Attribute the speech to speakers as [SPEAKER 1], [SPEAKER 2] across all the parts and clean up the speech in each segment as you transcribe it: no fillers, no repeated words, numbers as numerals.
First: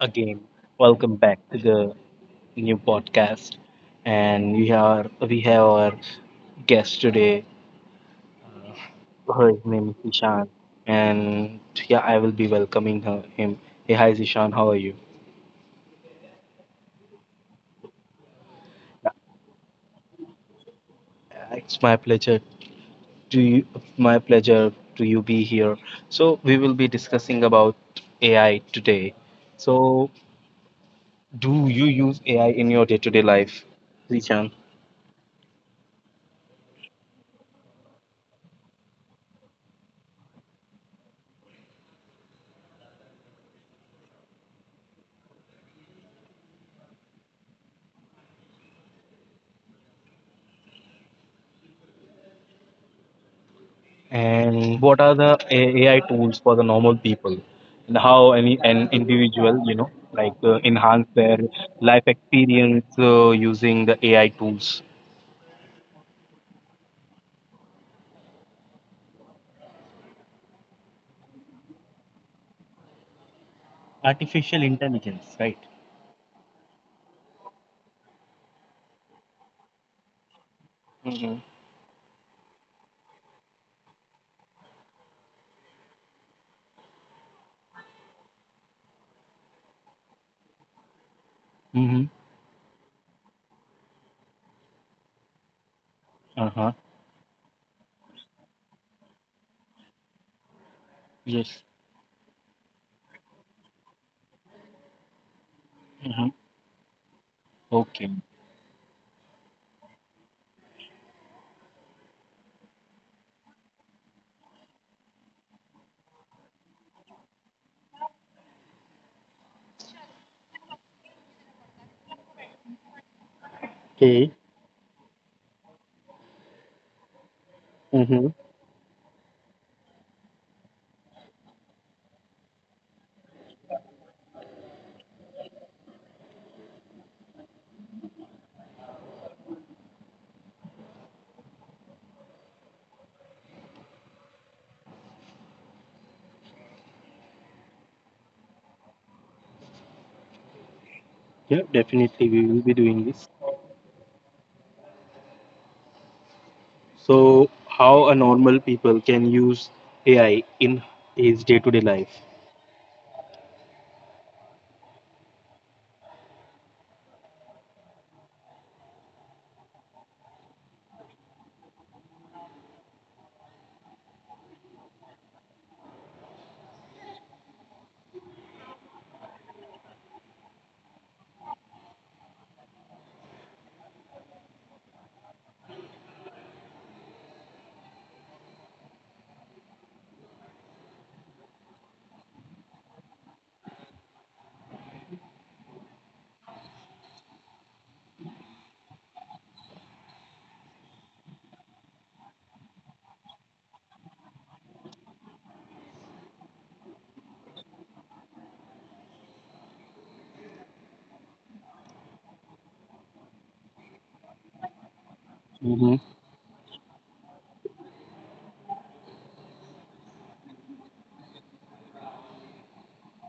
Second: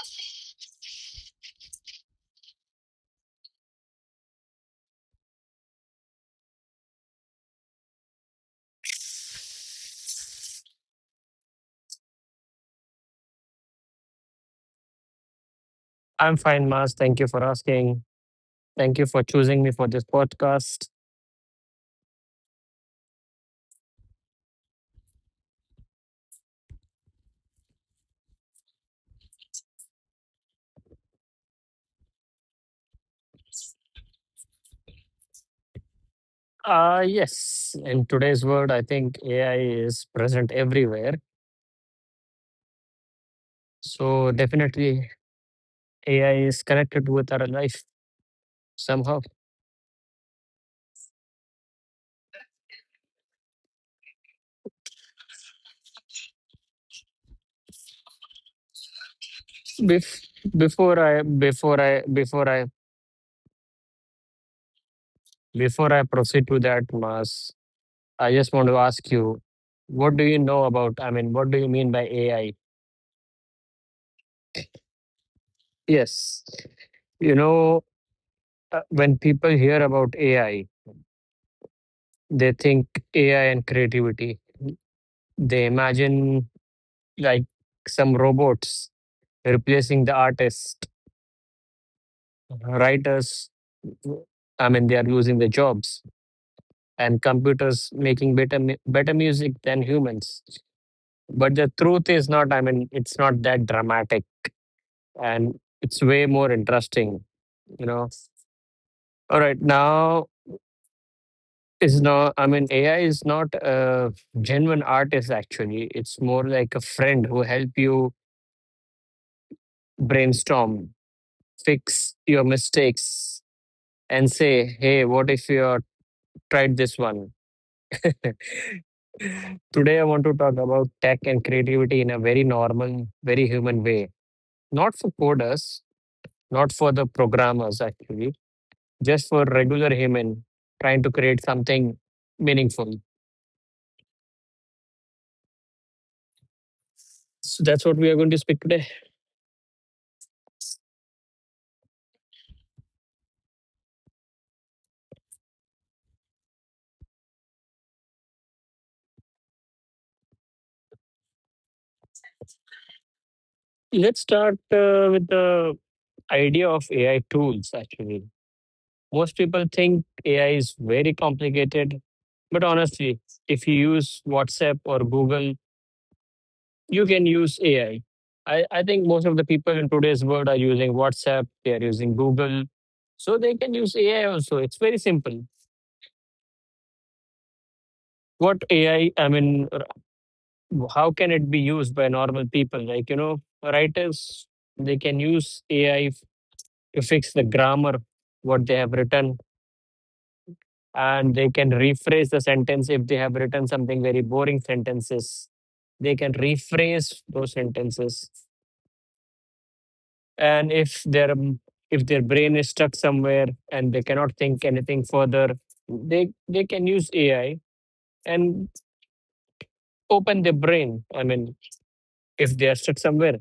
[SPEAKER 1] again. Welcome back to the new podcast. And we have our guest today. Her name is Ishan. And yeah, I will be welcoming her him. Hey, hi, Ishan. How are you?
[SPEAKER 2] I'm fine, Mars. Thank you for asking. Thank you for choosing me for this podcast.
[SPEAKER 1] It's my pleasure to you, my pleasure to you be here. So we will be discussing about AI today. So do you use AI in your day-to-day life, Ishan?
[SPEAKER 2] Yes, in today's world, I think AI is present everywhere. So, definitely, AI is connected with our life somehow.
[SPEAKER 1] And what are the AI tools for the normal people, and how any an individual,
[SPEAKER 2] Bef-
[SPEAKER 1] like
[SPEAKER 2] before
[SPEAKER 1] enhance
[SPEAKER 2] I,
[SPEAKER 1] their
[SPEAKER 2] before I,
[SPEAKER 1] life
[SPEAKER 2] before I,
[SPEAKER 1] experience using the AI tools.
[SPEAKER 2] before I proceed to that, Mars, I just want to ask you, what do you know about? I mean, what do you mean by AI?
[SPEAKER 1] Artificial intelligence, right?
[SPEAKER 2] Yes, you know, when people hear about AI,
[SPEAKER 1] Mm-hmm.
[SPEAKER 2] they think AI and creativity. They imagine like some robots replacing the artists,
[SPEAKER 1] Mm-hmm.
[SPEAKER 2] writers. I mean, they are losing their jobs,
[SPEAKER 1] Uh huh.
[SPEAKER 2] and computers making better music than humans. But the
[SPEAKER 1] Yes.
[SPEAKER 2] truth is not. I mean, it's not that dramatic, and it's way
[SPEAKER 1] Mm-hmm.
[SPEAKER 2] more interesting. You know.
[SPEAKER 1] Okay.
[SPEAKER 2] All right, now is not. I mean, AI is not a genuine artist. Actually, it's more like a friend who help you brainstorm, fix your mistakes, and say, hey, what if you tried this one?
[SPEAKER 1] Mm-hmm.
[SPEAKER 2] Today, I want to talk about tech and creativity in a very normal, very human way. Not for coders, not for the programmers, actually, just for regular human trying to create something meaningful. So that's what we are going to speak today.
[SPEAKER 1] Yeah, definitely we will be doing this. So, how a normal people can use AI in his day-to-day life?
[SPEAKER 2] Let's start with the idea of AI tools, actually. Most people think AI is very complicated, but honestly, if you use WhatsApp or Google, you can use AI. I think most of the people in today's world are using WhatsApp, they are using Google. So they can use AI also. It's very simple. What AI, I mean, r- How can it be used by normal people? Like, writers, they can use AI to fix the grammar, what they have written, and they can rephrase the sentence if they have written something very boring sentences. They can rephrase those sentences. And if their brain is stuck somewhere and they cannot think anything further.
[SPEAKER 1] Mm-hmm.
[SPEAKER 2] They can use AI and open their brain, I mean, if they are stuck somewhere.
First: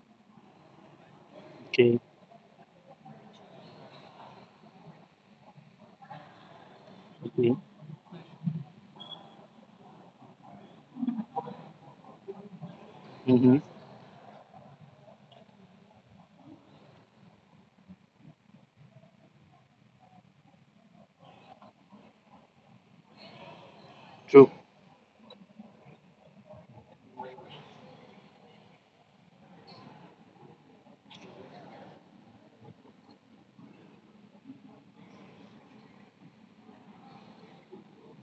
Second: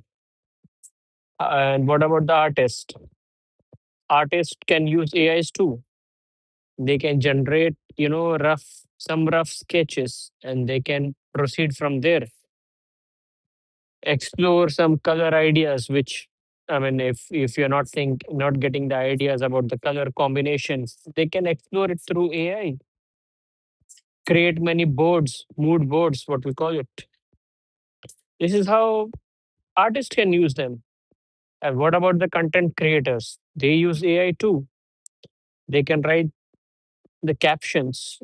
[SPEAKER 2] And
[SPEAKER 1] Okay.
[SPEAKER 2] what about the artist? Artists can use AIs too. They can
[SPEAKER 1] Okay.
[SPEAKER 2] generate, you know, rough some rough sketches, and they can proceed from there,
[SPEAKER 1] Mm-hmm.
[SPEAKER 2] explore some color ideas, which, I mean, if you're not getting the ideas about the color combinations, they can explore it through AI,
[SPEAKER 1] True.
[SPEAKER 2] create many boards, mood boards, what we call it. This is how artists can use them. And what about the content creators? They use AI too. They can write the captions,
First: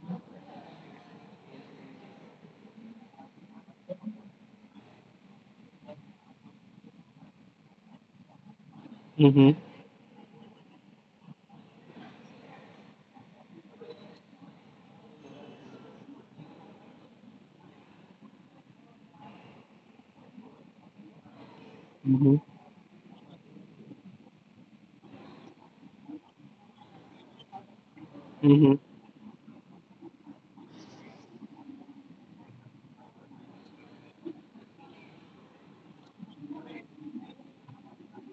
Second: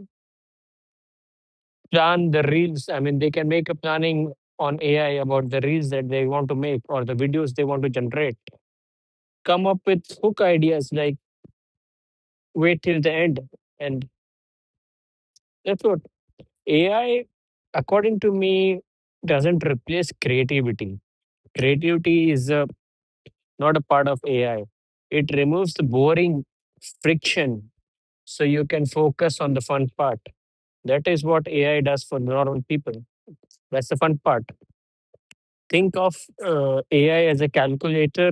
[SPEAKER 2] plan the reels. I mean, they can make a planning on AI about the reels that they want to make or the videos they want to generate.
[SPEAKER 1] Mm-hmm.
[SPEAKER 2] Come up with hook ideas like wait till the end. And that's what AI, according to me, doesn't replace creativity. Creativity
[SPEAKER 1] Mm-hmm.
[SPEAKER 2] is a not a part of AI. It removes the boring friction, so you
[SPEAKER 1] Mm-hmm.
[SPEAKER 2] can focus on the fun part. That is what AI does for normal people. That's the fun part. Think of AI as a calculator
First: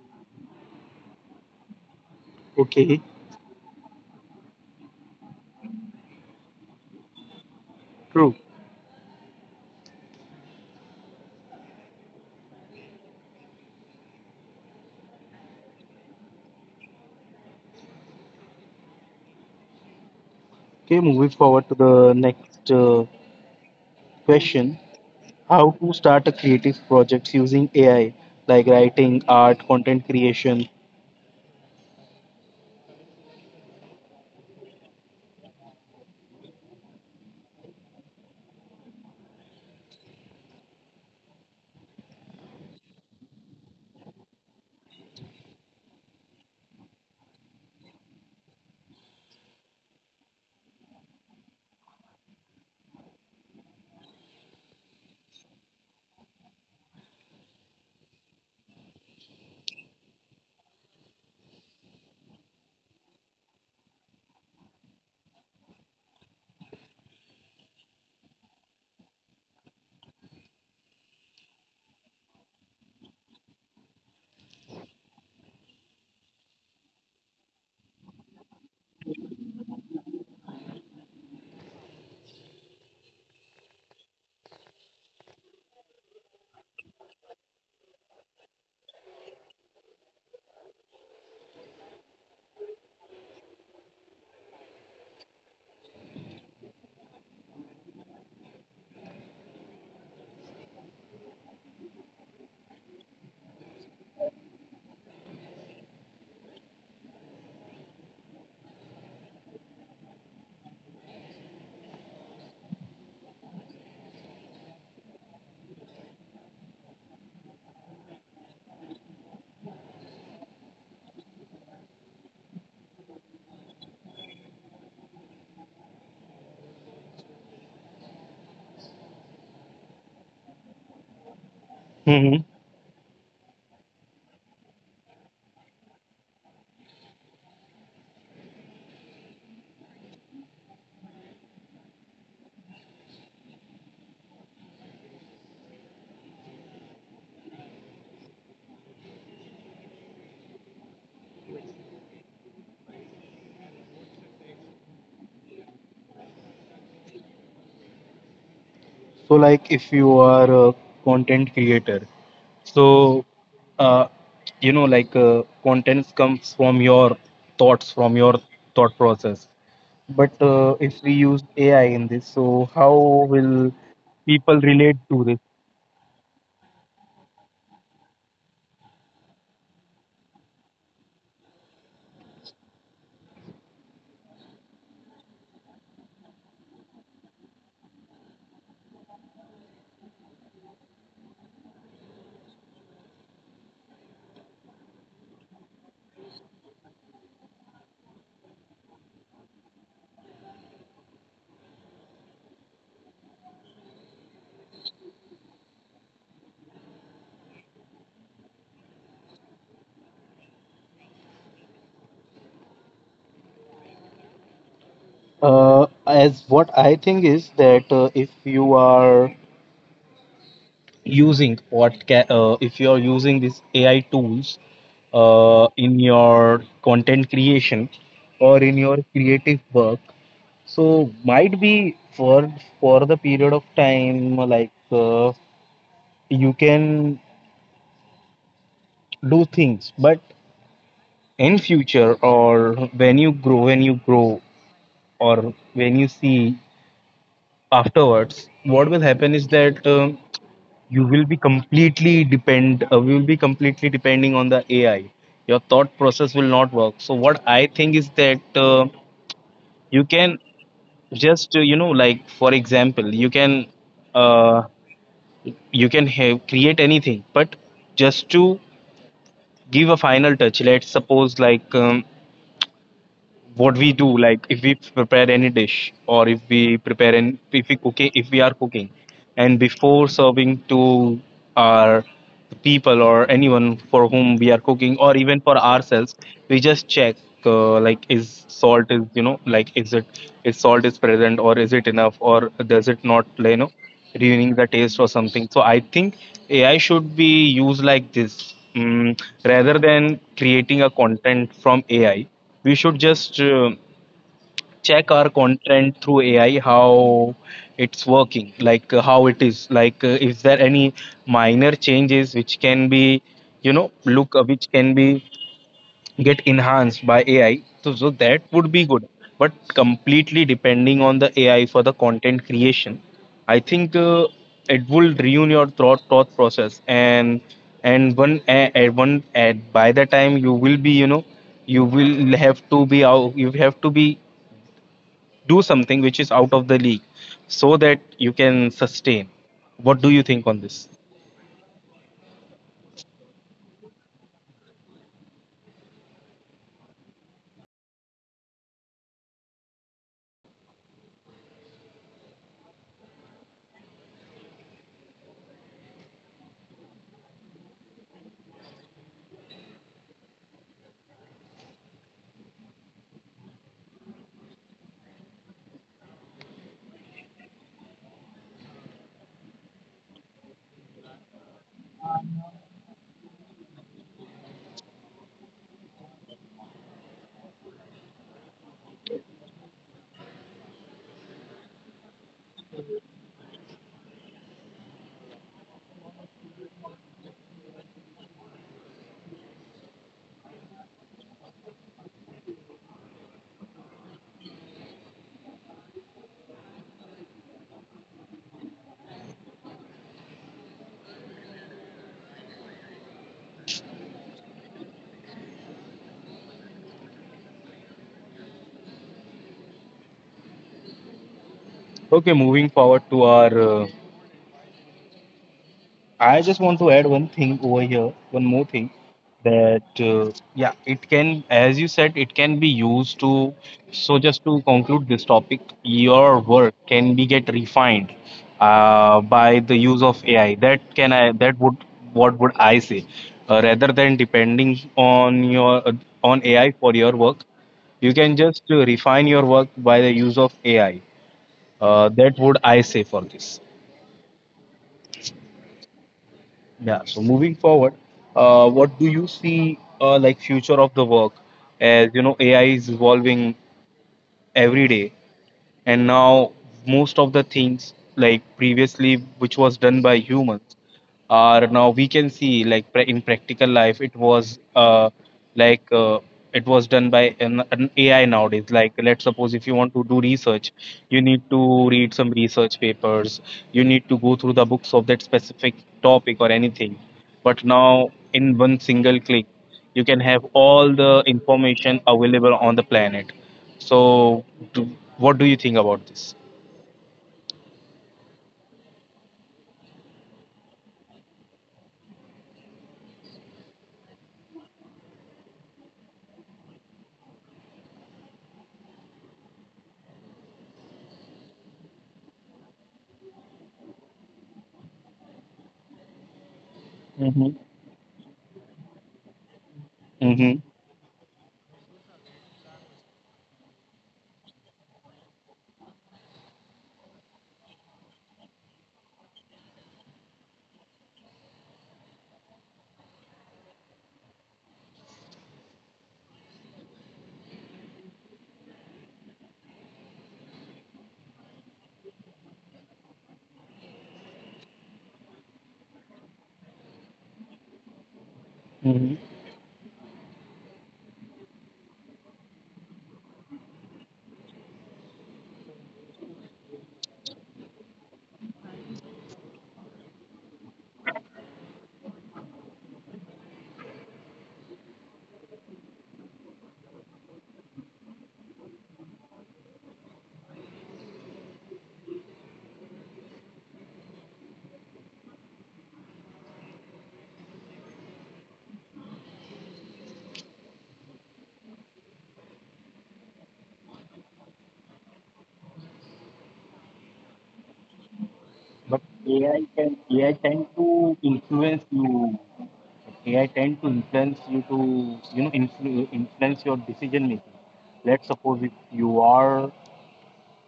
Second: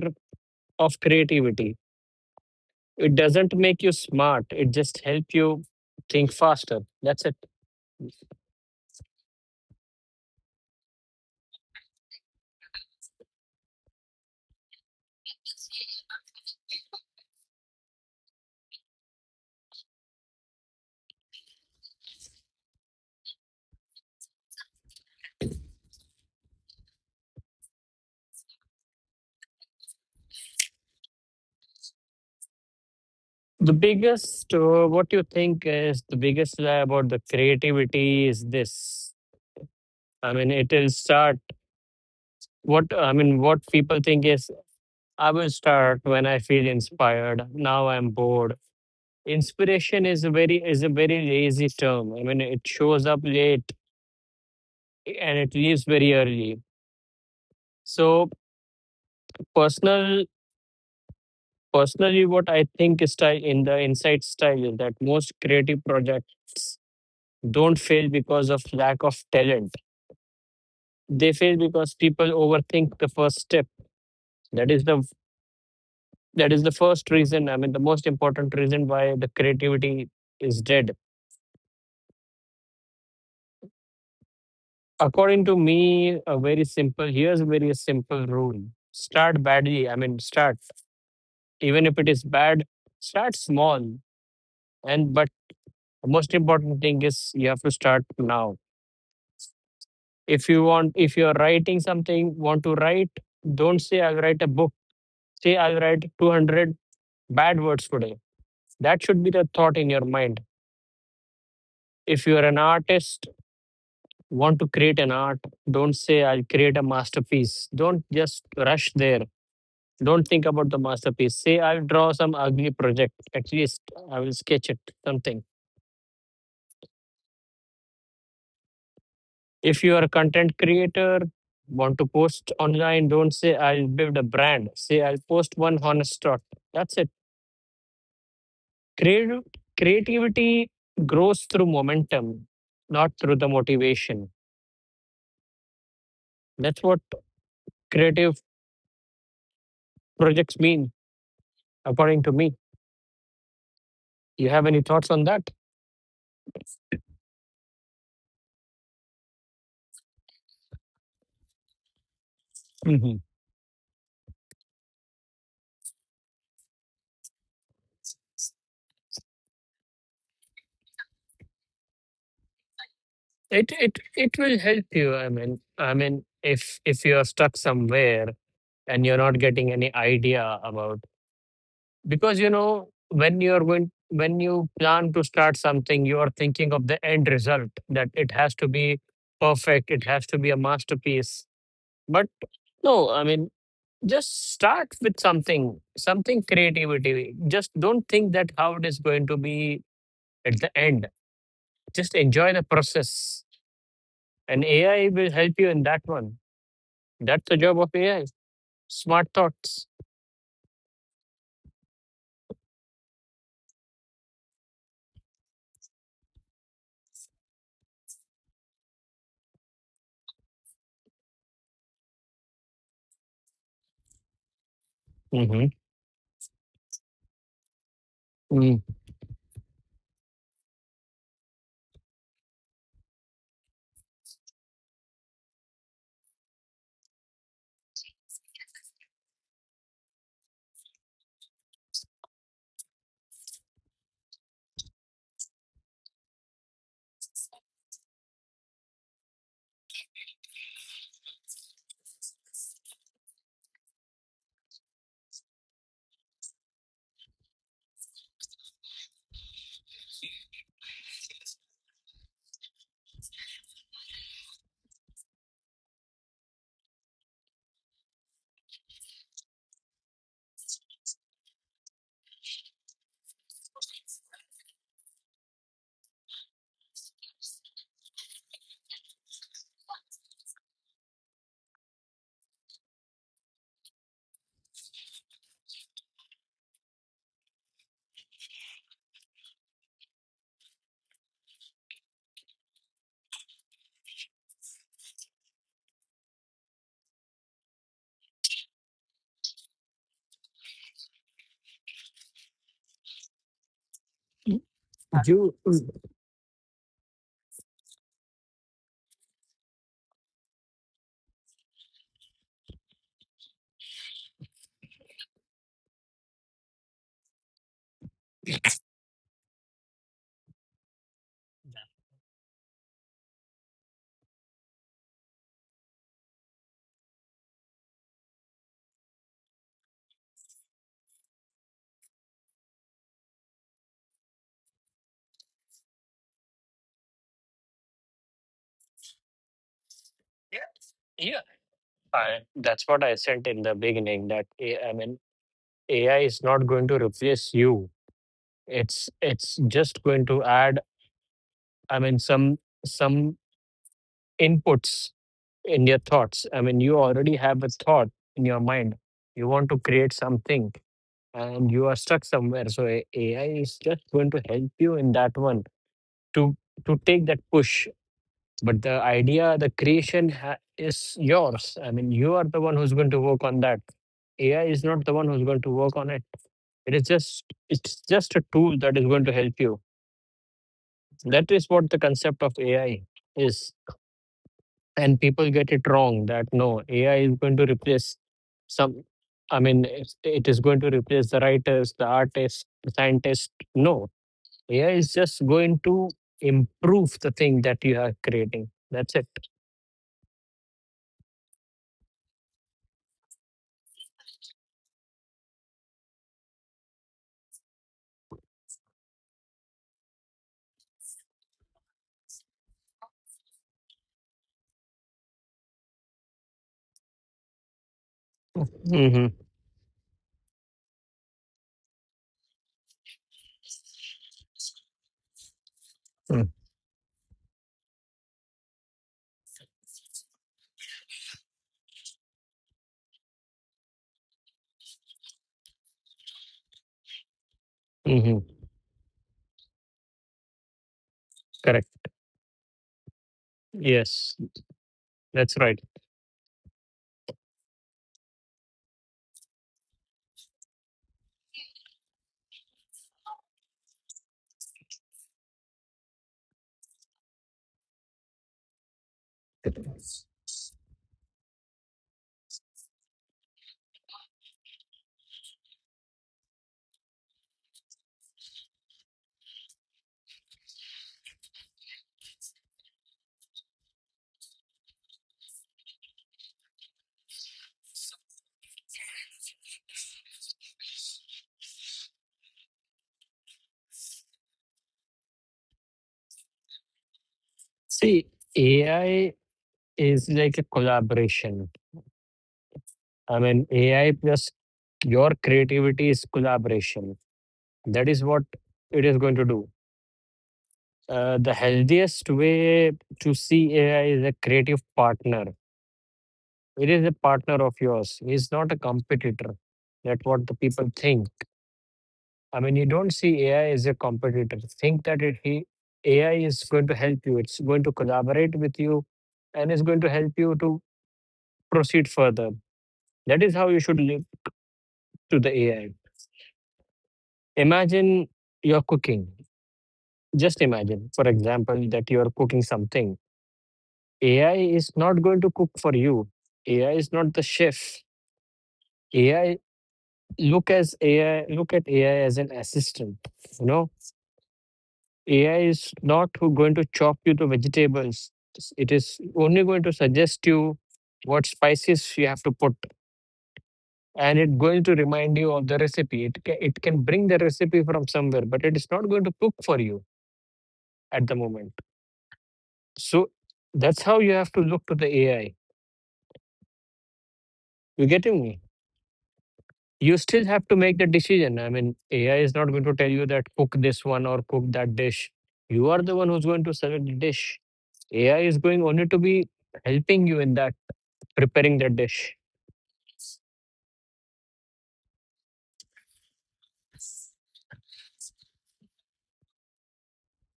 [SPEAKER 2] of creativity.
[SPEAKER 1] Okay,
[SPEAKER 2] It doesn't make you smart, it just helps you think faster. That's it.
[SPEAKER 1] true. Okay, moving forward to the next question. How to start a creative project using AI, like writing, art, content creation.
[SPEAKER 2] The biggest, what you think is the biggest lie about the creativity is this. I mean, it will start, what I mean, what people think is, I will start when I feel inspired. Now I'm bored. Inspiration is a very lazy term. I mean, it shows up late and it leaves very early. So personal personally, what I think is, style in the insight, style is that most creative projects don't fail because of lack of talent. They fail because people overthink the first step. That is the that is the first reason. I mean, the most important reason why the creativity is dead. According to me, a very simple. Here's a very simple rule: start badly. I mean, start even if it is bad. Start small, and but most important thing is you have to start now. If you're writing something, want to write, don't say I'll write a book. Say I'll write 200 bad words today. That should be the thought in your mind. If you're an artist, want to create an art, don't say I'll create a masterpiece. Don't just rush there. Don't think about the masterpiece. Say, I'll draw some ugly project. At least I will sketch it, something. If you are a content creator, want to
[SPEAKER 1] Hmm.
[SPEAKER 2] post online, don't say, I'll build a brand. Say, I'll post one honest thought. That's it. Creative, creativity grows through momentum, not through the motivation. That's what creative projects mean, according to me. You have any thoughts on that?
[SPEAKER 1] So, like if you are a content creator,
[SPEAKER 2] Hmm.
[SPEAKER 1] so uh, like contents comes from your thoughts, from your thought process. But if we use AI in this, so how will
[SPEAKER 2] It
[SPEAKER 1] people
[SPEAKER 2] will help
[SPEAKER 1] relate
[SPEAKER 2] you.
[SPEAKER 1] to
[SPEAKER 2] I
[SPEAKER 1] this?
[SPEAKER 2] mean, I mean, if you are stuck somewhere and you're not getting any idea about, because when you plan to start something, you are thinking of the end result, that it has to be perfect, it has to be a masterpiece. But no, I mean, just start with something something creativity Just don't think that how it is going to be at the end. Just enjoy the process, and AI will help you in that one. That's the job of AI. Smart thoughts.
[SPEAKER 1] As what I think is that if you are using if you are using these AI tools
[SPEAKER 2] Hmm.
[SPEAKER 1] in your content creation or in
[SPEAKER 2] Mm.
[SPEAKER 1] your creative work, so might be for the period of time, like you can do things, but in future or when you grow, or when you see afterwards, what will happen is that. You will be completely depend we will be completely depending on the AI. Your thought process will not work. So what I think is that you can just like, for example, uh, you can have create anything, but just to give a final touch. Let's suppose like, what we do, like if we prepare any dish, or if we prepare an if we cook if we are cooking, and before serving to our people or anyone for whom we are cooking, or even for ourselves, we just check like, is salt is, like, is it, is salt is present, or is it enough, or does it not, ruining the taste or something. So I think AI should be used like this. Rather than creating a content from AI, we should just check our
[SPEAKER 2] You.
[SPEAKER 1] content through AI, how it's working, like how it is, like is there any minor changes which can be you know look which can be get enhanced by AI. So that would be good. But completely depending on the AI for the content creation, I think it will ruin your thought process. And one a- one at by the time you will be, you will have to be out. You have to be do something which is out of the league, so that you can sustain. What do you think on this?
[SPEAKER 2] Yeah, that's what I said in the beginning that I mean AI is not going to replace you. It's just going to add, I mean, some inputs in your thoughts. I mean, you already have a thought in your mind. You want to create something and you are stuck somewhere. So AI is just going to help you in that one, to to take that push, but the idea, the creation, is yours. I mean, you are the one who's going to work on that. AI is not the one who's going to work on it. It is just it's just a tool that is going to help you. That is what the concept of AI is. And people get it wrong, that no, AI is going to replace, some I mean, it is going to replace the writers, the artists, the scientists. No. AI is just going to improve the thing that you are creating. That's it.
[SPEAKER 1] Okay, moving forward to our I just want to add one thing over here, one more thing,
[SPEAKER 2] Hmm.
[SPEAKER 1] that yeah, it can, as you said, it can be used to. So just to conclude this topic, your work can be get refined by the use of AI. That can I that would what would I say, rather than depending on your on AI for your work, you can
[SPEAKER 2] Mm-hmm.
[SPEAKER 1] just refine your work by the use of AI.
[SPEAKER 2] Correct.
[SPEAKER 1] That would I say for this.
[SPEAKER 2] Yes, that's right.
[SPEAKER 1] Yeah, so moving forward, what do you see like future of the work? As you know, AI is evolving every day, and now most of the things, like previously which was done by humans, or now we can see, like in practical life it was, like it was done by an AI nowadays. Like, let's suppose if you want to do research, you need to read some research papers, you need to go through the books of that specific topic or anything. But now in one single click, you can have all the information available on the planet. So, do, what do you think about this?
[SPEAKER 2] See, AI is like a collaboration. I mean, AI plus your creativity is collaboration. That is what it is going to do. The healthiest way to see AI is a creative partner. It is a
[SPEAKER 1] Mm-hmm.
[SPEAKER 2] partner of yours. It's not a competitor. That's
[SPEAKER 1] Mm-hmm.
[SPEAKER 2] what the people think. I mean, you don't see AI as a competitor. Think that AI is going to help you. It's going to collaborate with you, and it's going to help you to proceed further. That is how you should live to the AI. Imagine you're cooking. Just imagine, for example, that you are cooking something. AI is not going to cook for you. AI is not the chef. AI look as AI Look at AI as an assistant. You know, AI is not going to chop you to vegetables. It is only going to suggest you what spices you have to put, and it's going to remind you of the recipe. It can bring the recipe from somewhere, but it is not going to cook for you at the moment. So that's how you have to look to the AI. You getting me? You still have to make the decision. I mean, AI is not going to tell you that cook this one or cook that dish. You are the one who's going to select the dish. AI is going
[SPEAKER 1] But
[SPEAKER 2] only to be
[SPEAKER 1] AI can, AI
[SPEAKER 2] helping you in
[SPEAKER 1] tend
[SPEAKER 2] that,
[SPEAKER 1] to influence
[SPEAKER 2] preparing that
[SPEAKER 1] you.
[SPEAKER 2] dish.
[SPEAKER 1] AI tend to influence you to, influence your decision making. Let's suppose if you are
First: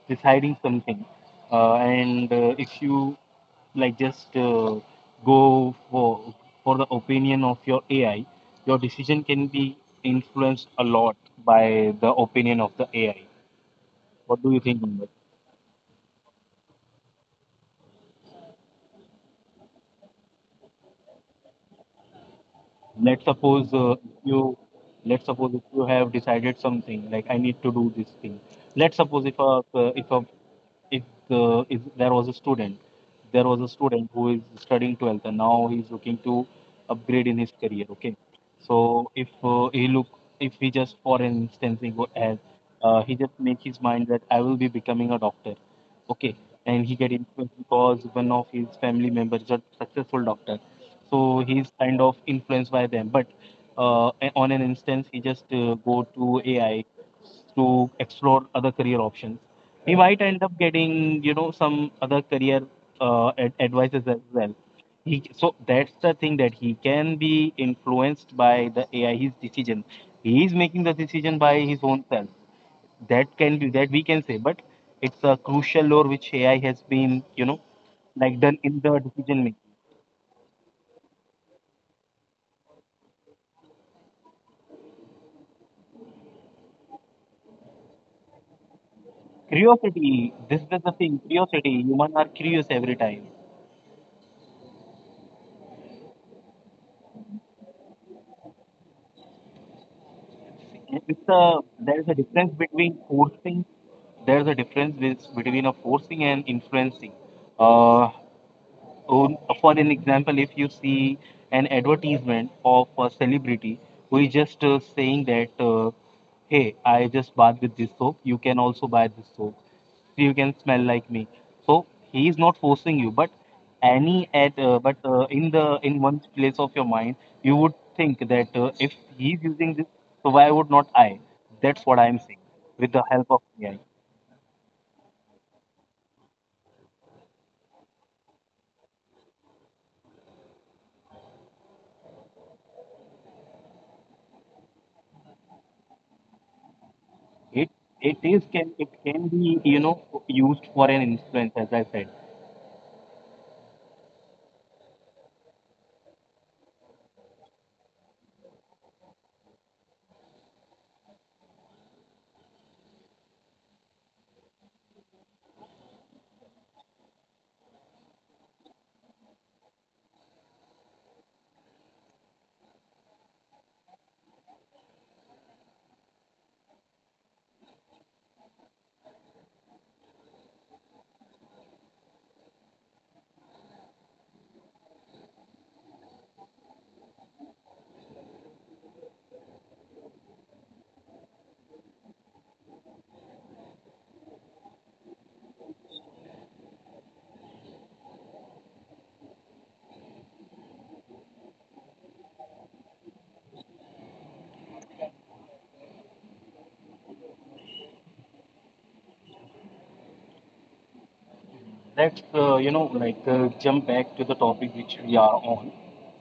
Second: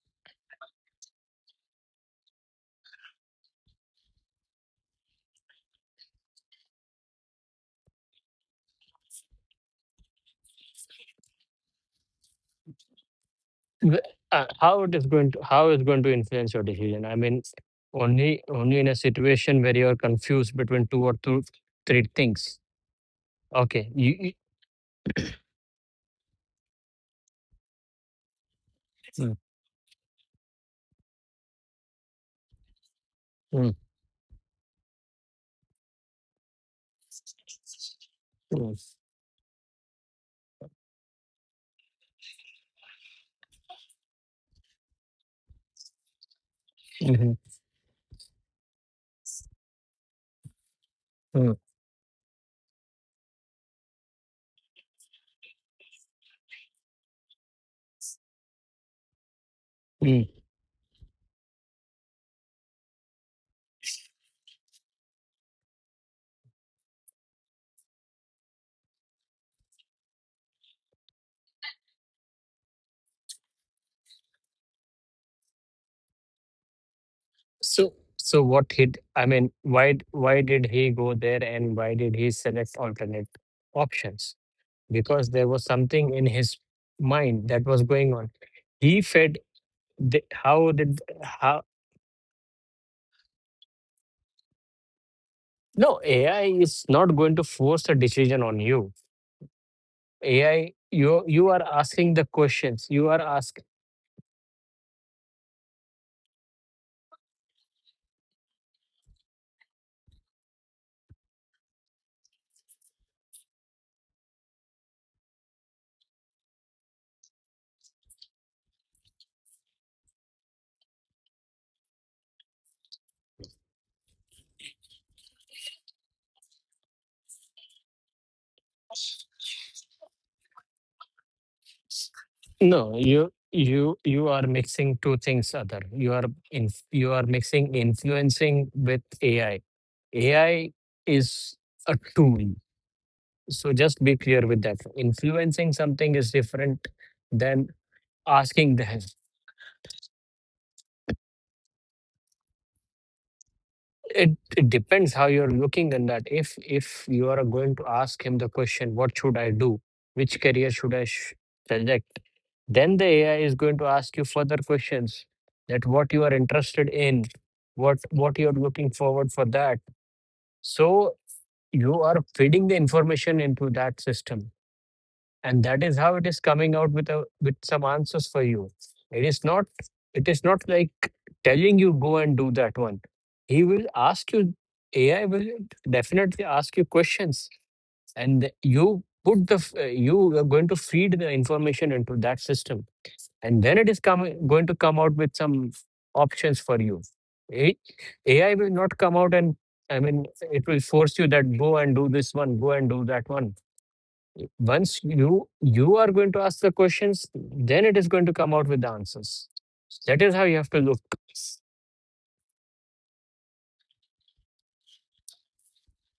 [SPEAKER 1] deciding something, and if you, like, just go for the opinion of your AI, your decision can be influenced a lot by the opinion of the AI. What do you think?
[SPEAKER 2] How it's going to influence your decision, I mean? Only in a situation where you are confused between two or two three things.
[SPEAKER 1] Let's suppose
[SPEAKER 2] Okay.
[SPEAKER 1] you let's suppose if you have decided something, like, I need to do this thing. Let's suppose
[SPEAKER 2] Mm,
[SPEAKER 1] if, if there was a student,
[SPEAKER 2] mm,
[SPEAKER 1] who is studying 12th and now he's looking to upgrade in his career. Okay,
[SPEAKER 2] mm,
[SPEAKER 1] so if, if he just, for instance, he go as he just make his mind that I will be becoming a doctor. Okay, and he get
[SPEAKER 2] mhm,
[SPEAKER 1] influenced because one of his family members is a successful doctor, so
[SPEAKER 2] mm,
[SPEAKER 1] he's kind of influenced by them. But on an instance, he just go to AI to explore other career options. He might
[SPEAKER 2] mm.
[SPEAKER 1] end up getting, some other career advices as well. He So that's the thing, that he can be influenced by the AI. His decision, he is making the decision by his own self, that can be, that we can say, but it's a crucial role which AI has been,
[SPEAKER 2] so
[SPEAKER 1] like,
[SPEAKER 2] so
[SPEAKER 1] done
[SPEAKER 2] what
[SPEAKER 1] in the
[SPEAKER 2] hit, I
[SPEAKER 1] decision
[SPEAKER 2] mean,
[SPEAKER 1] making.
[SPEAKER 2] why why did he go there, and why did he select alternate options? Because there was something in his mind that was going on. He fed the,
[SPEAKER 1] Curiosity. This
[SPEAKER 2] how
[SPEAKER 1] is the
[SPEAKER 2] did
[SPEAKER 1] thing.
[SPEAKER 2] how
[SPEAKER 1] Curiosity. Humans are curious every time.
[SPEAKER 2] No, AI is not going to force a decision on you. AI,
[SPEAKER 1] It's
[SPEAKER 2] you
[SPEAKER 1] a
[SPEAKER 2] are
[SPEAKER 1] there is a
[SPEAKER 2] asking the
[SPEAKER 1] difference
[SPEAKER 2] questions.
[SPEAKER 1] between
[SPEAKER 2] You are ask
[SPEAKER 1] forcing, there's a difference with, between a forcing and influencing. Uh, for an example, if you see an advertisement of a celebrity, who is just saying that, hey, I just bath with this soap, you can also buy this soap, you can smell like me. So he is not forcing you, but any at but in the in one place of your mind, you would think that if he's using this, so why would not I? That's what I'm saying with
[SPEAKER 2] no,
[SPEAKER 1] the help
[SPEAKER 2] you
[SPEAKER 1] of AI.
[SPEAKER 2] you you are mixing two things, other. You are mixing influencing with AI. AI is a tool. So just be clear with that. Influencing something is different
[SPEAKER 1] It
[SPEAKER 2] than
[SPEAKER 1] it is can
[SPEAKER 2] asking
[SPEAKER 1] it
[SPEAKER 2] them.
[SPEAKER 1] can be, used for an influence as I said.
[SPEAKER 2] it, it depends how you're looking in that. If you are going to ask him the question, what should I do, which career should I select, then the AI is going to ask you further questions, that what you are interested in, what you are looking forward for that. So you are feeding the information into that system, and that is how it is coming out with a with some answers for you. It is not, it is not like telling you go and do that one. He will ask you. AI will definitely ask you questions, and you put the you are going to feed the information into that system, and then it is coming going to come out with some options for you. A- AI will not come out and, I mean, it will force you that go and do this one, go and do that one. Once you are going to ask the questions, then it is going to come out with the answers. That is how you have to look.
[SPEAKER 1] Let's like jump back to the topic which we are on.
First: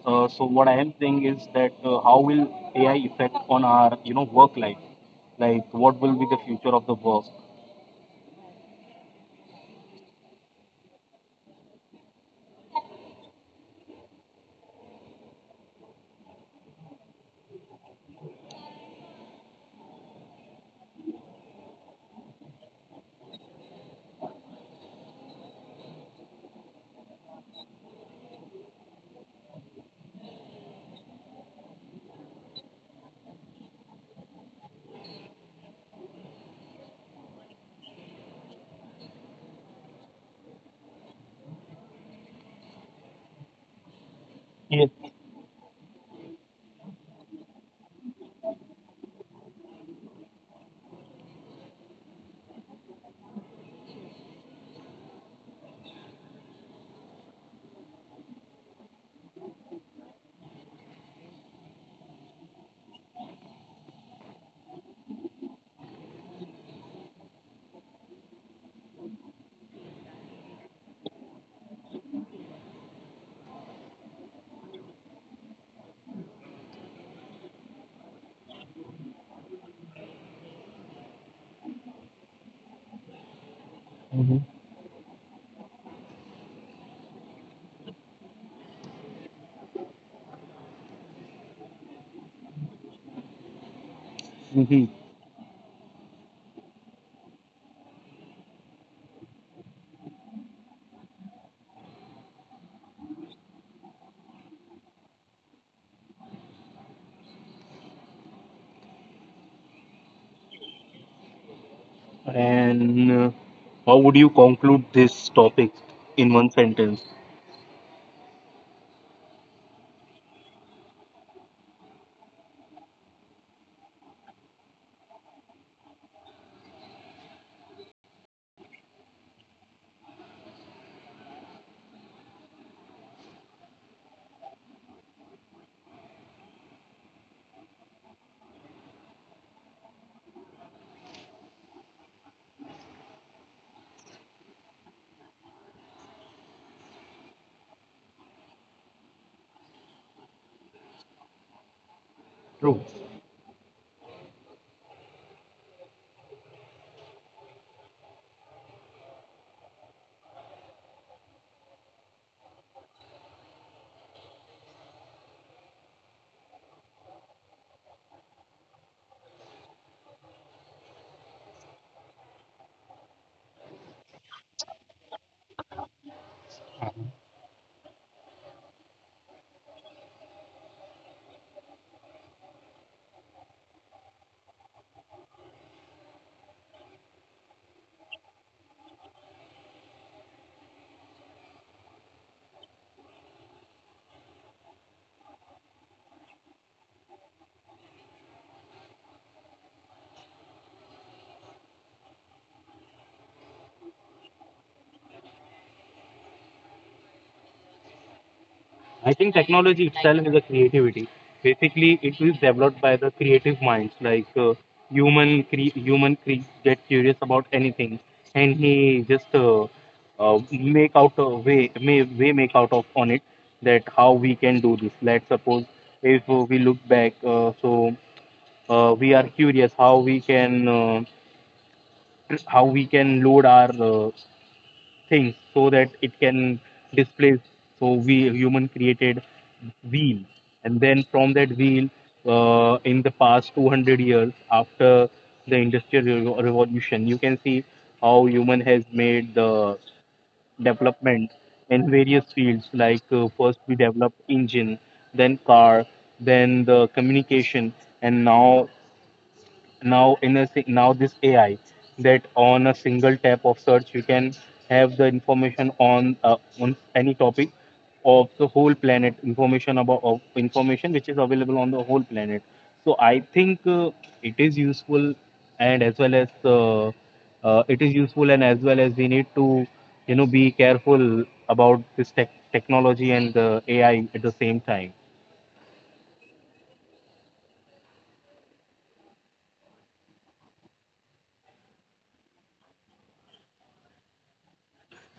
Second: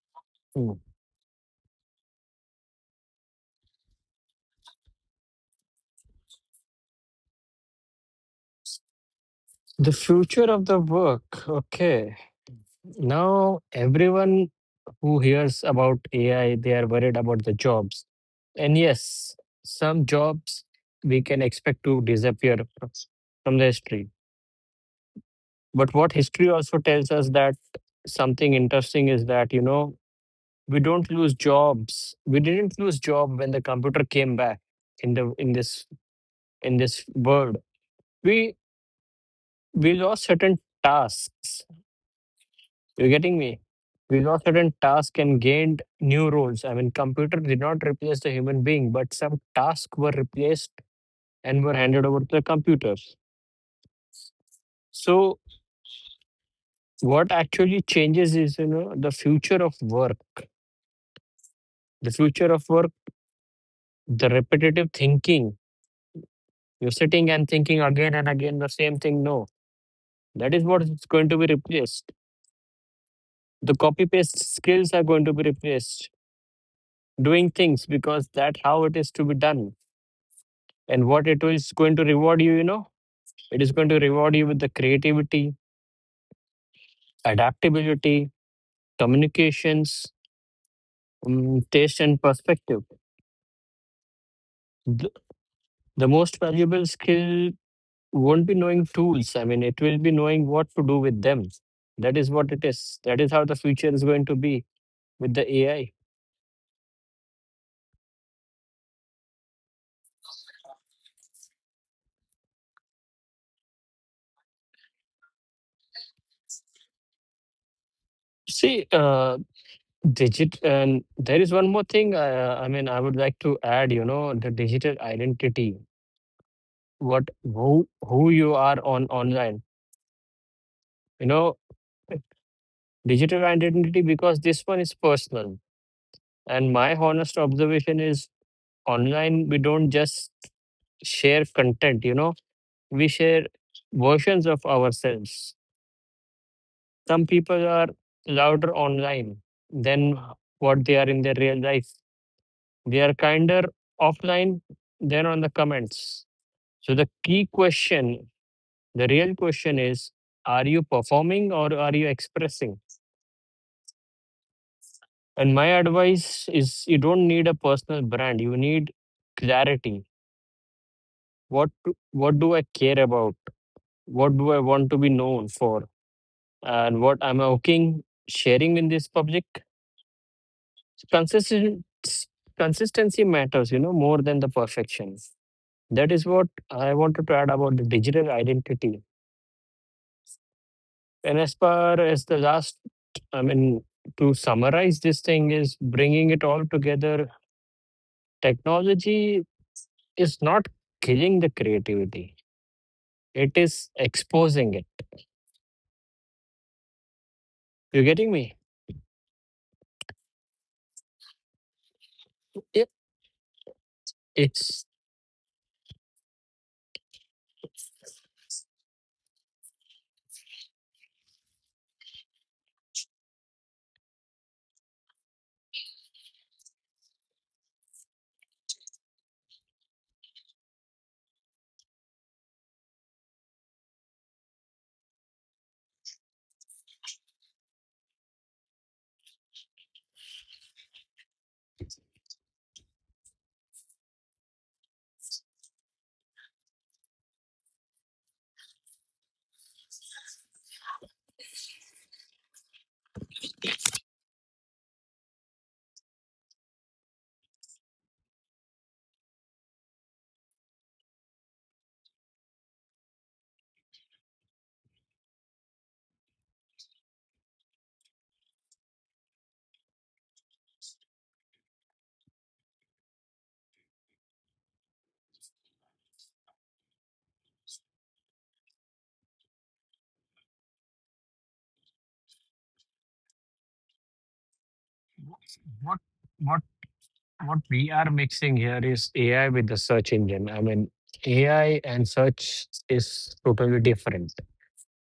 [SPEAKER 1] So what I
[SPEAKER 2] Hmm.
[SPEAKER 1] am saying is that, how will AI affect on our, work life? Like, what will be the future of the work?
[SPEAKER 2] The future of the work. Okay. Now everyone who hears about AI, they are worried about the jobs. And yes, some jobs we can expect to disappear from the history. But what history also tells us that something interesting is that, you know, we don't lose jobs, we didn't lose job when the computer came back in the in this in this world we we lost certain tasks, you're getting me, we lost certain
[SPEAKER 1] Yes.
[SPEAKER 2] tasks and gained new roles. I mean, computer did not replace the human being, but some tasks were replaced and were handed over to the computers. So what actually changes is, you know, the future of work, the future of work, the repetitive thinking. You're sitting and thinking again and again the same thing, no. That is what is going to be replaced. The copy paste skills are going to be replaced. Doing things because that how it is to be done, and what it is going to reward you. You know, it is going to reward you with
[SPEAKER 1] Hmm.
[SPEAKER 2] the creativity, adaptability, communications, taste, and perspective.
[SPEAKER 1] Hmm.
[SPEAKER 2] The, the most valuable skill won't be knowing tools. I mean, it will be knowing what to do with them. That is what it is. That is how the future is going to be with the AI.
[SPEAKER 1] And how would you conclude this topic in one sentence?
[SPEAKER 2] See, Digit and there is one more thing. I mean, I would like to add. You know, the digital identity. What, who you are on online. You know, digital identity, because this one is personal. And my honest observation is online, we don't just share content. You know, we share versions of ourselves. Some people are louder online than what they are in their real life.
[SPEAKER 1] True.
[SPEAKER 2] They are kinder offline than on the comments. So the key question, the real question is, are you performing or are you expressing? And my advice is, you don't need a personal brand. You need clarity. What do I care about? What do I want to be known for? And what am I okay sharing in this public? Consistent Consistency matters, you know, more than the perfection. That is what I wanted to add about the digital identity. And as far as the last, I mean, to summarize this thing is bringing it all together. Technology is not killing the creativity; it is exposing it. You getting me?
[SPEAKER 1] I think technology itself is a creativity. Basically, it is developed by
[SPEAKER 2] It,
[SPEAKER 1] the creative minds. Like
[SPEAKER 2] it's
[SPEAKER 1] get curious about anything, and he just make out a way, may way make out of on it, that how we can do this. Let's suppose if we look back, so we are curious how we can, how we can load our things, so that it can displace. So we human created wheel, and then from that wheel in the past 200 years after the industrial revolution, you can see how human has made the development in various fields. Like first we developed engine, then car, then the communication, and now this AI. That on a single tap of search, you can have the information on, any topic of the whole planet. Information about of information which is available on the whole planet. So I think, it is useful, and as well as it is useful and as well as we need to, be careful about this technology and the AI at the same time.
[SPEAKER 2] what what what we are mixing here is AI with the search engine. I mean, AI and search is totally different.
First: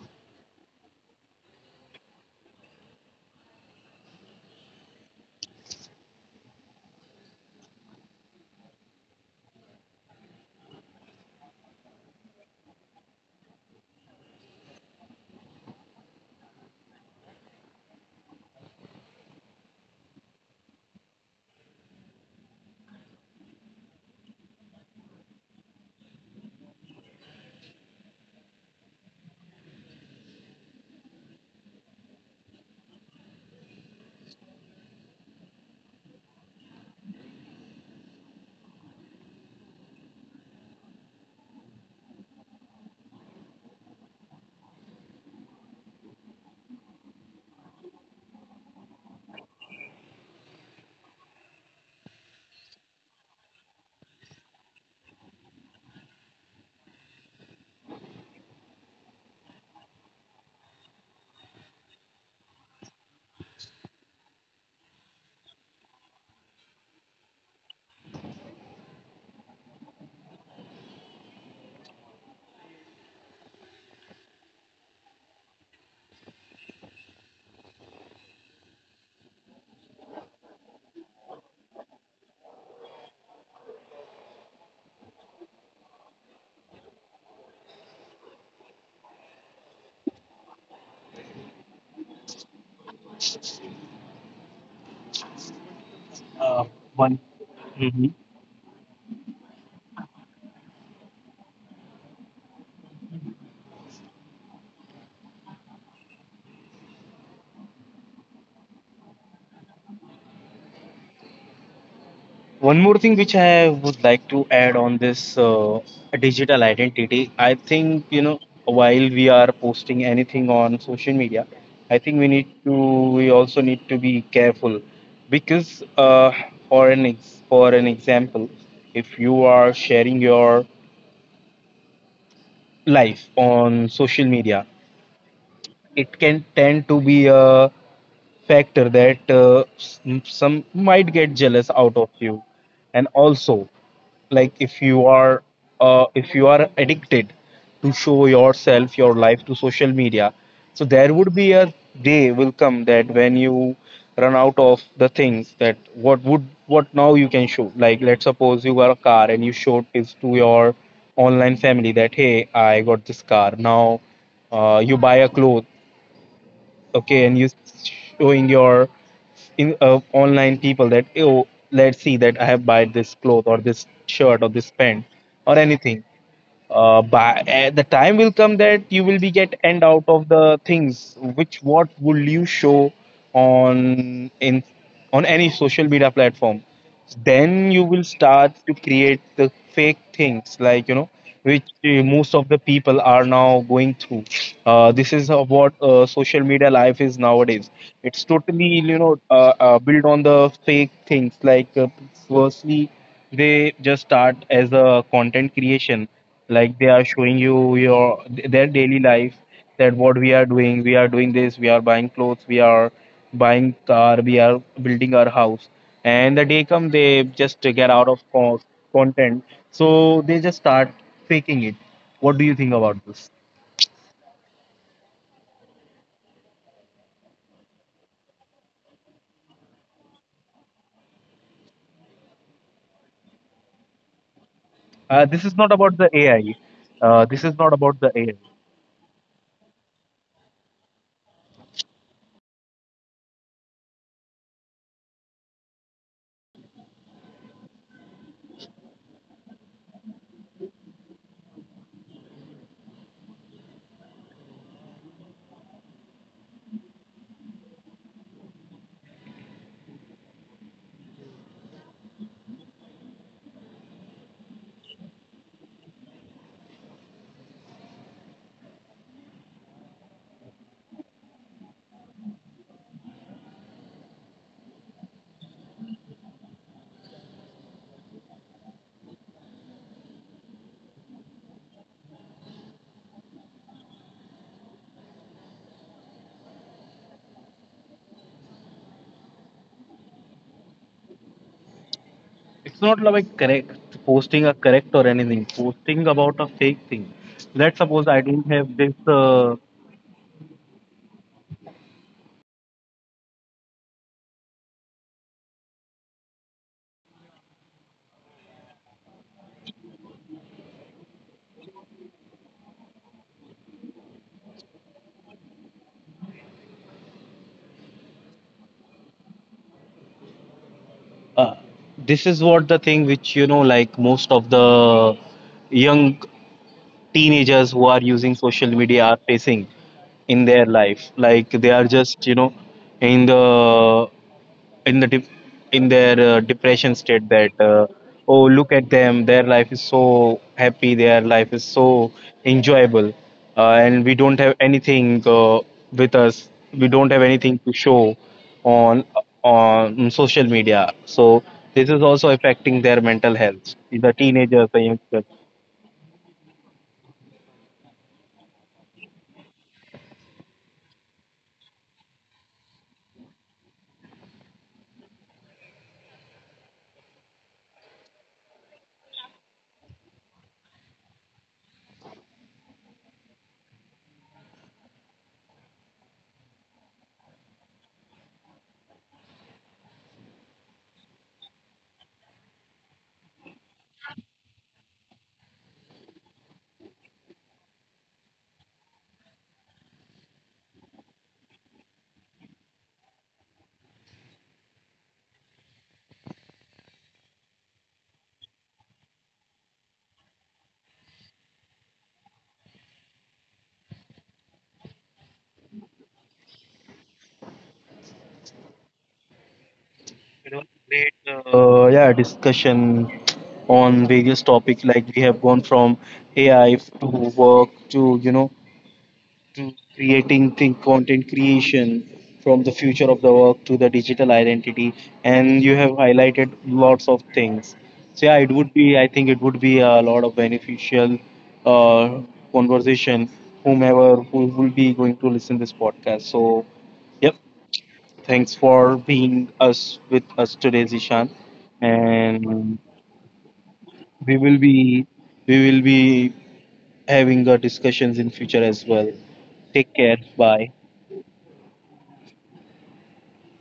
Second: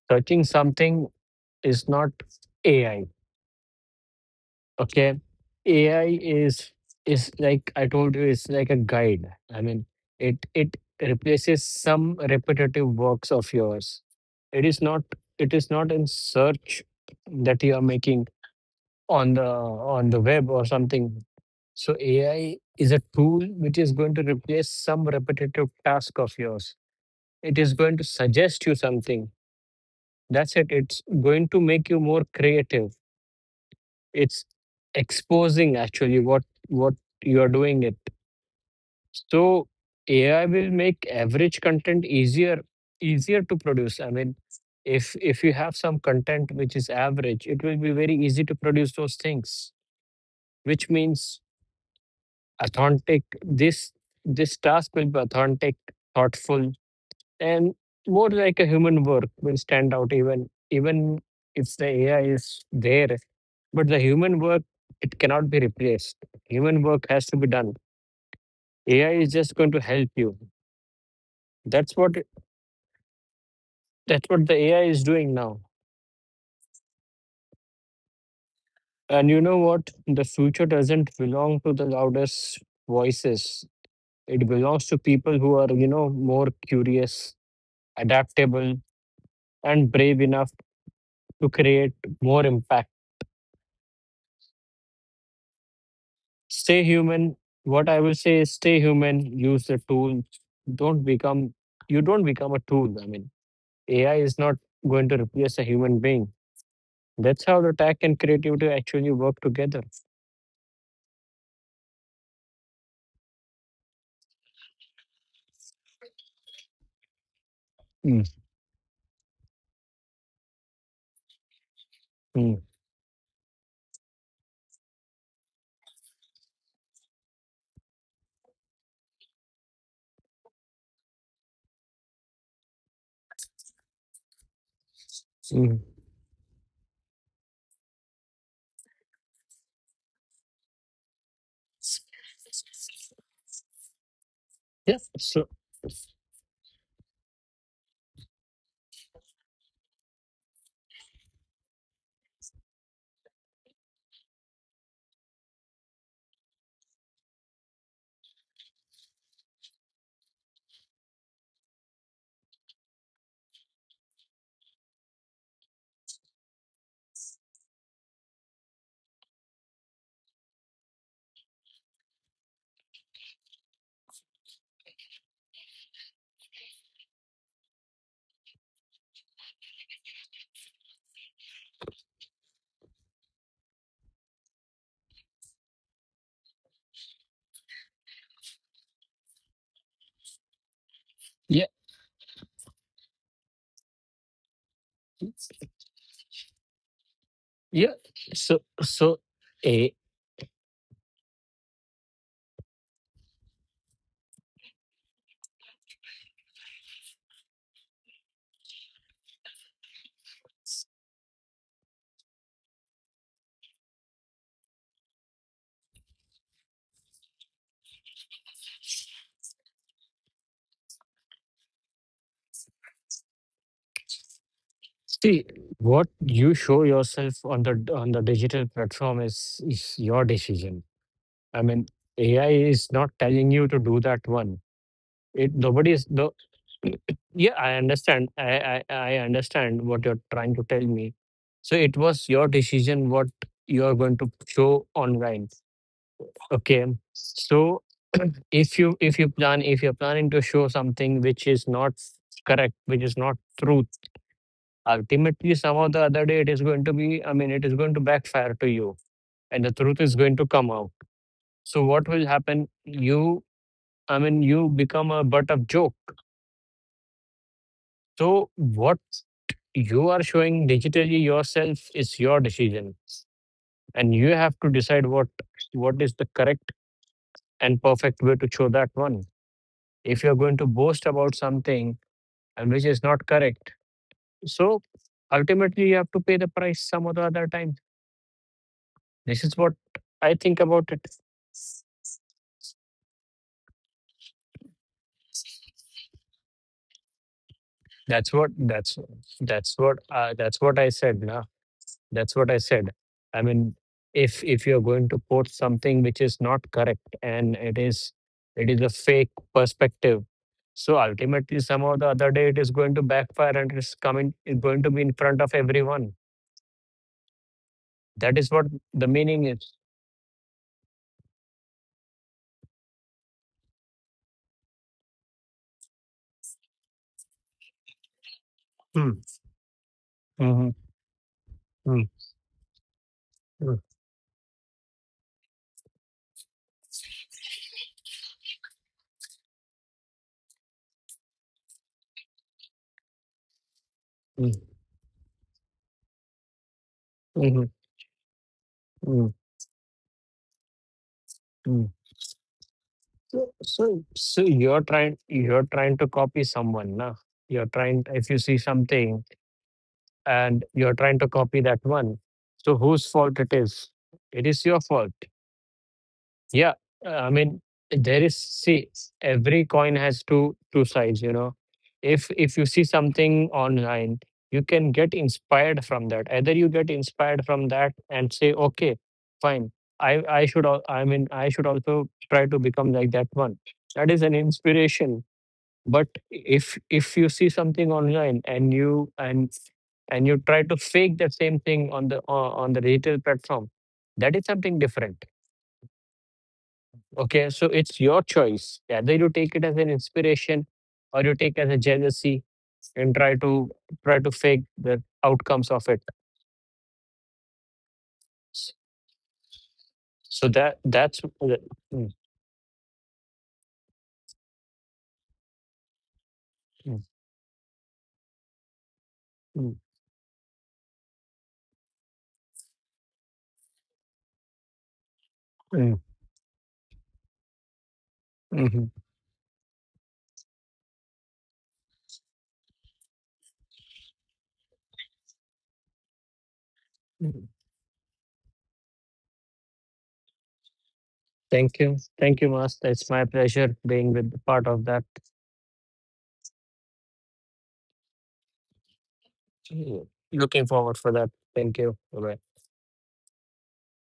[SPEAKER 2] Searching something is not AI. Okay. AI is like I told you, it's like a guide. I mean, it replaces some repetitive works of yours. It is not, it is not in search that you are making on the on the web or something. So AI is a tool which is going to replace some repetitive task of yours. It is going to suggest you something. That's it. It's going to make you more creative. It's exposing actually what you are doing it. So AI will make average content easier, easier to produce. I mean, if you have some content which is average, it will be very easy to produce those things, which means authentic. This task will be authentic, thoughtful, and more like a human work will stand out. Even if the AI is there, but the human work, it cannot be replaced. Human work has to be done. AI is just going to help you. that's what that's what the AI is doing now. And you know what, the future doesn't belong to the loudest voices. It belongs to people who are, you know, more curious, adaptable, and brave enough to create more impact.
[SPEAKER 1] Uh,
[SPEAKER 2] Stay
[SPEAKER 1] one
[SPEAKER 2] human. What I will
[SPEAKER 1] Mhm.
[SPEAKER 2] say is, stay human, use the tool. Don't become You don't become a tool. I mean, AI is not going to replace a human being. That's how the tech and creativity actually work together.
[SPEAKER 1] One more thing which I would like to add on this digital identity, I think,
[SPEAKER 2] Mm.
[SPEAKER 1] while we are posting anything on social media, I think
[SPEAKER 2] Mm,
[SPEAKER 1] we also need to be careful, because, for an example, if you are sharing your life on social media,
[SPEAKER 2] mm.
[SPEAKER 1] it can tend to be a factor that some might get jealous out of you. And also, like,
[SPEAKER 2] Yeah.
[SPEAKER 1] if you are addicted to show yourself, your life to social media, so there would be a day will come, that when you run out of the things that, what would, what now you can show. Like, let's suppose you got a car and you showed this to your online family, that hey, I got this car now. You buy a cloth, okay, and you showing your in online people, that oh, let's see that I have buy this cloth, or this shirt, or this pant, or anything. The time will come that you will be get end out of the things, which, what will you show on, in on any social media platform. Then you will start to create the fake things, like
[SPEAKER 2] Yeah,
[SPEAKER 1] which most of the people are now going through. This is what social media life is nowadays.
[SPEAKER 2] yeah.
[SPEAKER 1] It's
[SPEAKER 2] So
[SPEAKER 1] totally,
[SPEAKER 2] so a
[SPEAKER 1] built on the fake things, like firstly they just start as a content creation, like they are showing you your their daily life, that what we are doing, we are doing this, we are buying clothes, we are buying car, we are building our house. And the day come, they just get out of content. So they just start faking it. What do you think about this?
[SPEAKER 2] see, what you show yourself on the digital platform is your decision. I mean, AI is not telling you to do that one. It
[SPEAKER 1] This is not
[SPEAKER 2] nobody is.
[SPEAKER 1] about the
[SPEAKER 2] No.
[SPEAKER 1] AI.
[SPEAKER 2] Yeah,
[SPEAKER 1] This is
[SPEAKER 2] I
[SPEAKER 1] not about the
[SPEAKER 2] understand.
[SPEAKER 1] AI.
[SPEAKER 2] I understand what you're trying to tell me. So it was your decision what you're going to show online. Okay. So if you're planning to show something which is not correct, which is not truth, ultimately some or the other day it is going to be, I mean, it is going to backfire to you, and the truth is going to come out. So what will happen? You, I mean, you become a butt of joke. So what you are showing digitally yourself is your decision, and you have to decide what is the correct and perfect way to show that one. If you're going to boast about something, and which is not correct, so ultimately you have to pay the price some or the other time. This is what I think about it.
[SPEAKER 1] It's not like correct, posting a correct or anything, posting about a fake thing. Let's suppose
[SPEAKER 2] that's
[SPEAKER 1] I
[SPEAKER 2] what
[SPEAKER 1] don't have
[SPEAKER 2] that's
[SPEAKER 1] this,
[SPEAKER 2] that's what that's what I said now that's what I said. I mean, if you're going to quote something which is not correct, and it is a fake perspective, so ultimately somehow the other day it is going to backfire, and it's going to be in front of everyone. That is what the meaning is.
[SPEAKER 1] Uh, this is what the thing which, like most of the young teenagers who are using social media
[SPEAKER 2] Mm,
[SPEAKER 1] are facing in
[SPEAKER 2] mhm,
[SPEAKER 1] their life. Like they are
[SPEAKER 2] mm,
[SPEAKER 1] just, in
[SPEAKER 2] mm,
[SPEAKER 1] the in the dep in their depression state, that oh look at them, their life is so happy, their life is so enjoyable, and we don't have anything with us. We don't have
[SPEAKER 2] mm, mhm,
[SPEAKER 1] anything to show on,
[SPEAKER 2] mm,
[SPEAKER 1] social media. So
[SPEAKER 2] mm.
[SPEAKER 1] this is also affecting their mental health. The
[SPEAKER 2] So you're
[SPEAKER 1] teenagers, the
[SPEAKER 2] trying,
[SPEAKER 1] youngsters.
[SPEAKER 2] you're trying to copy someone, nah? You're trying, if you see something and you're trying to copy that one. So whose fault it is? It is your fault. Yeah, I mean, there is, see, every coin has two sides. You know, if you see something online, you can get inspired from that. Either you get inspired from that and say, okay, fine. I I mean, I should also try to become like that one. That is an inspiration. But if you see something online, and you try to fake that same thing on the retail platform, that is something different. Okay, so it's your choice whether you take it as an inspiration, or you take as a jealousy and try to try to fake the outcomes of it. S- so
[SPEAKER 1] It
[SPEAKER 2] that
[SPEAKER 1] was a
[SPEAKER 2] that's
[SPEAKER 1] great,
[SPEAKER 2] mm, mm,
[SPEAKER 1] yeah, discussion on various topics. Like, we have gone from AI
[SPEAKER 2] mm,
[SPEAKER 1] to work, to,
[SPEAKER 2] mm,
[SPEAKER 1] creating, think content creation, from the future of the work to the digital identity, and you
[SPEAKER 2] mhm.
[SPEAKER 1] have highlighted lots of things. So yeah, it
[SPEAKER 2] Mm.
[SPEAKER 1] would be I think it would be a lot of beneficial uh, conversation whomever who will be going to listen this podcast. So
[SPEAKER 2] Mm-hmm.
[SPEAKER 1] yep, thanks for being us with us today, Zishan.
[SPEAKER 2] Thank you, thank you,
[SPEAKER 1] And
[SPEAKER 2] master. It's my pleasure being with
[SPEAKER 1] we
[SPEAKER 2] part
[SPEAKER 1] will
[SPEAKER 2] of
[SPEAKER 1] be
[SPEAKER 2] that.
[SPEAKER 1] we will be having discussions in future as well.
[SPEAKER 2] Mm.
[SPEAKER 1] Take care,
[SPEAKER 2] Looking
[SPEAKER 1] bye.
[SPEAKER 2] forward for that. Thank you, bye.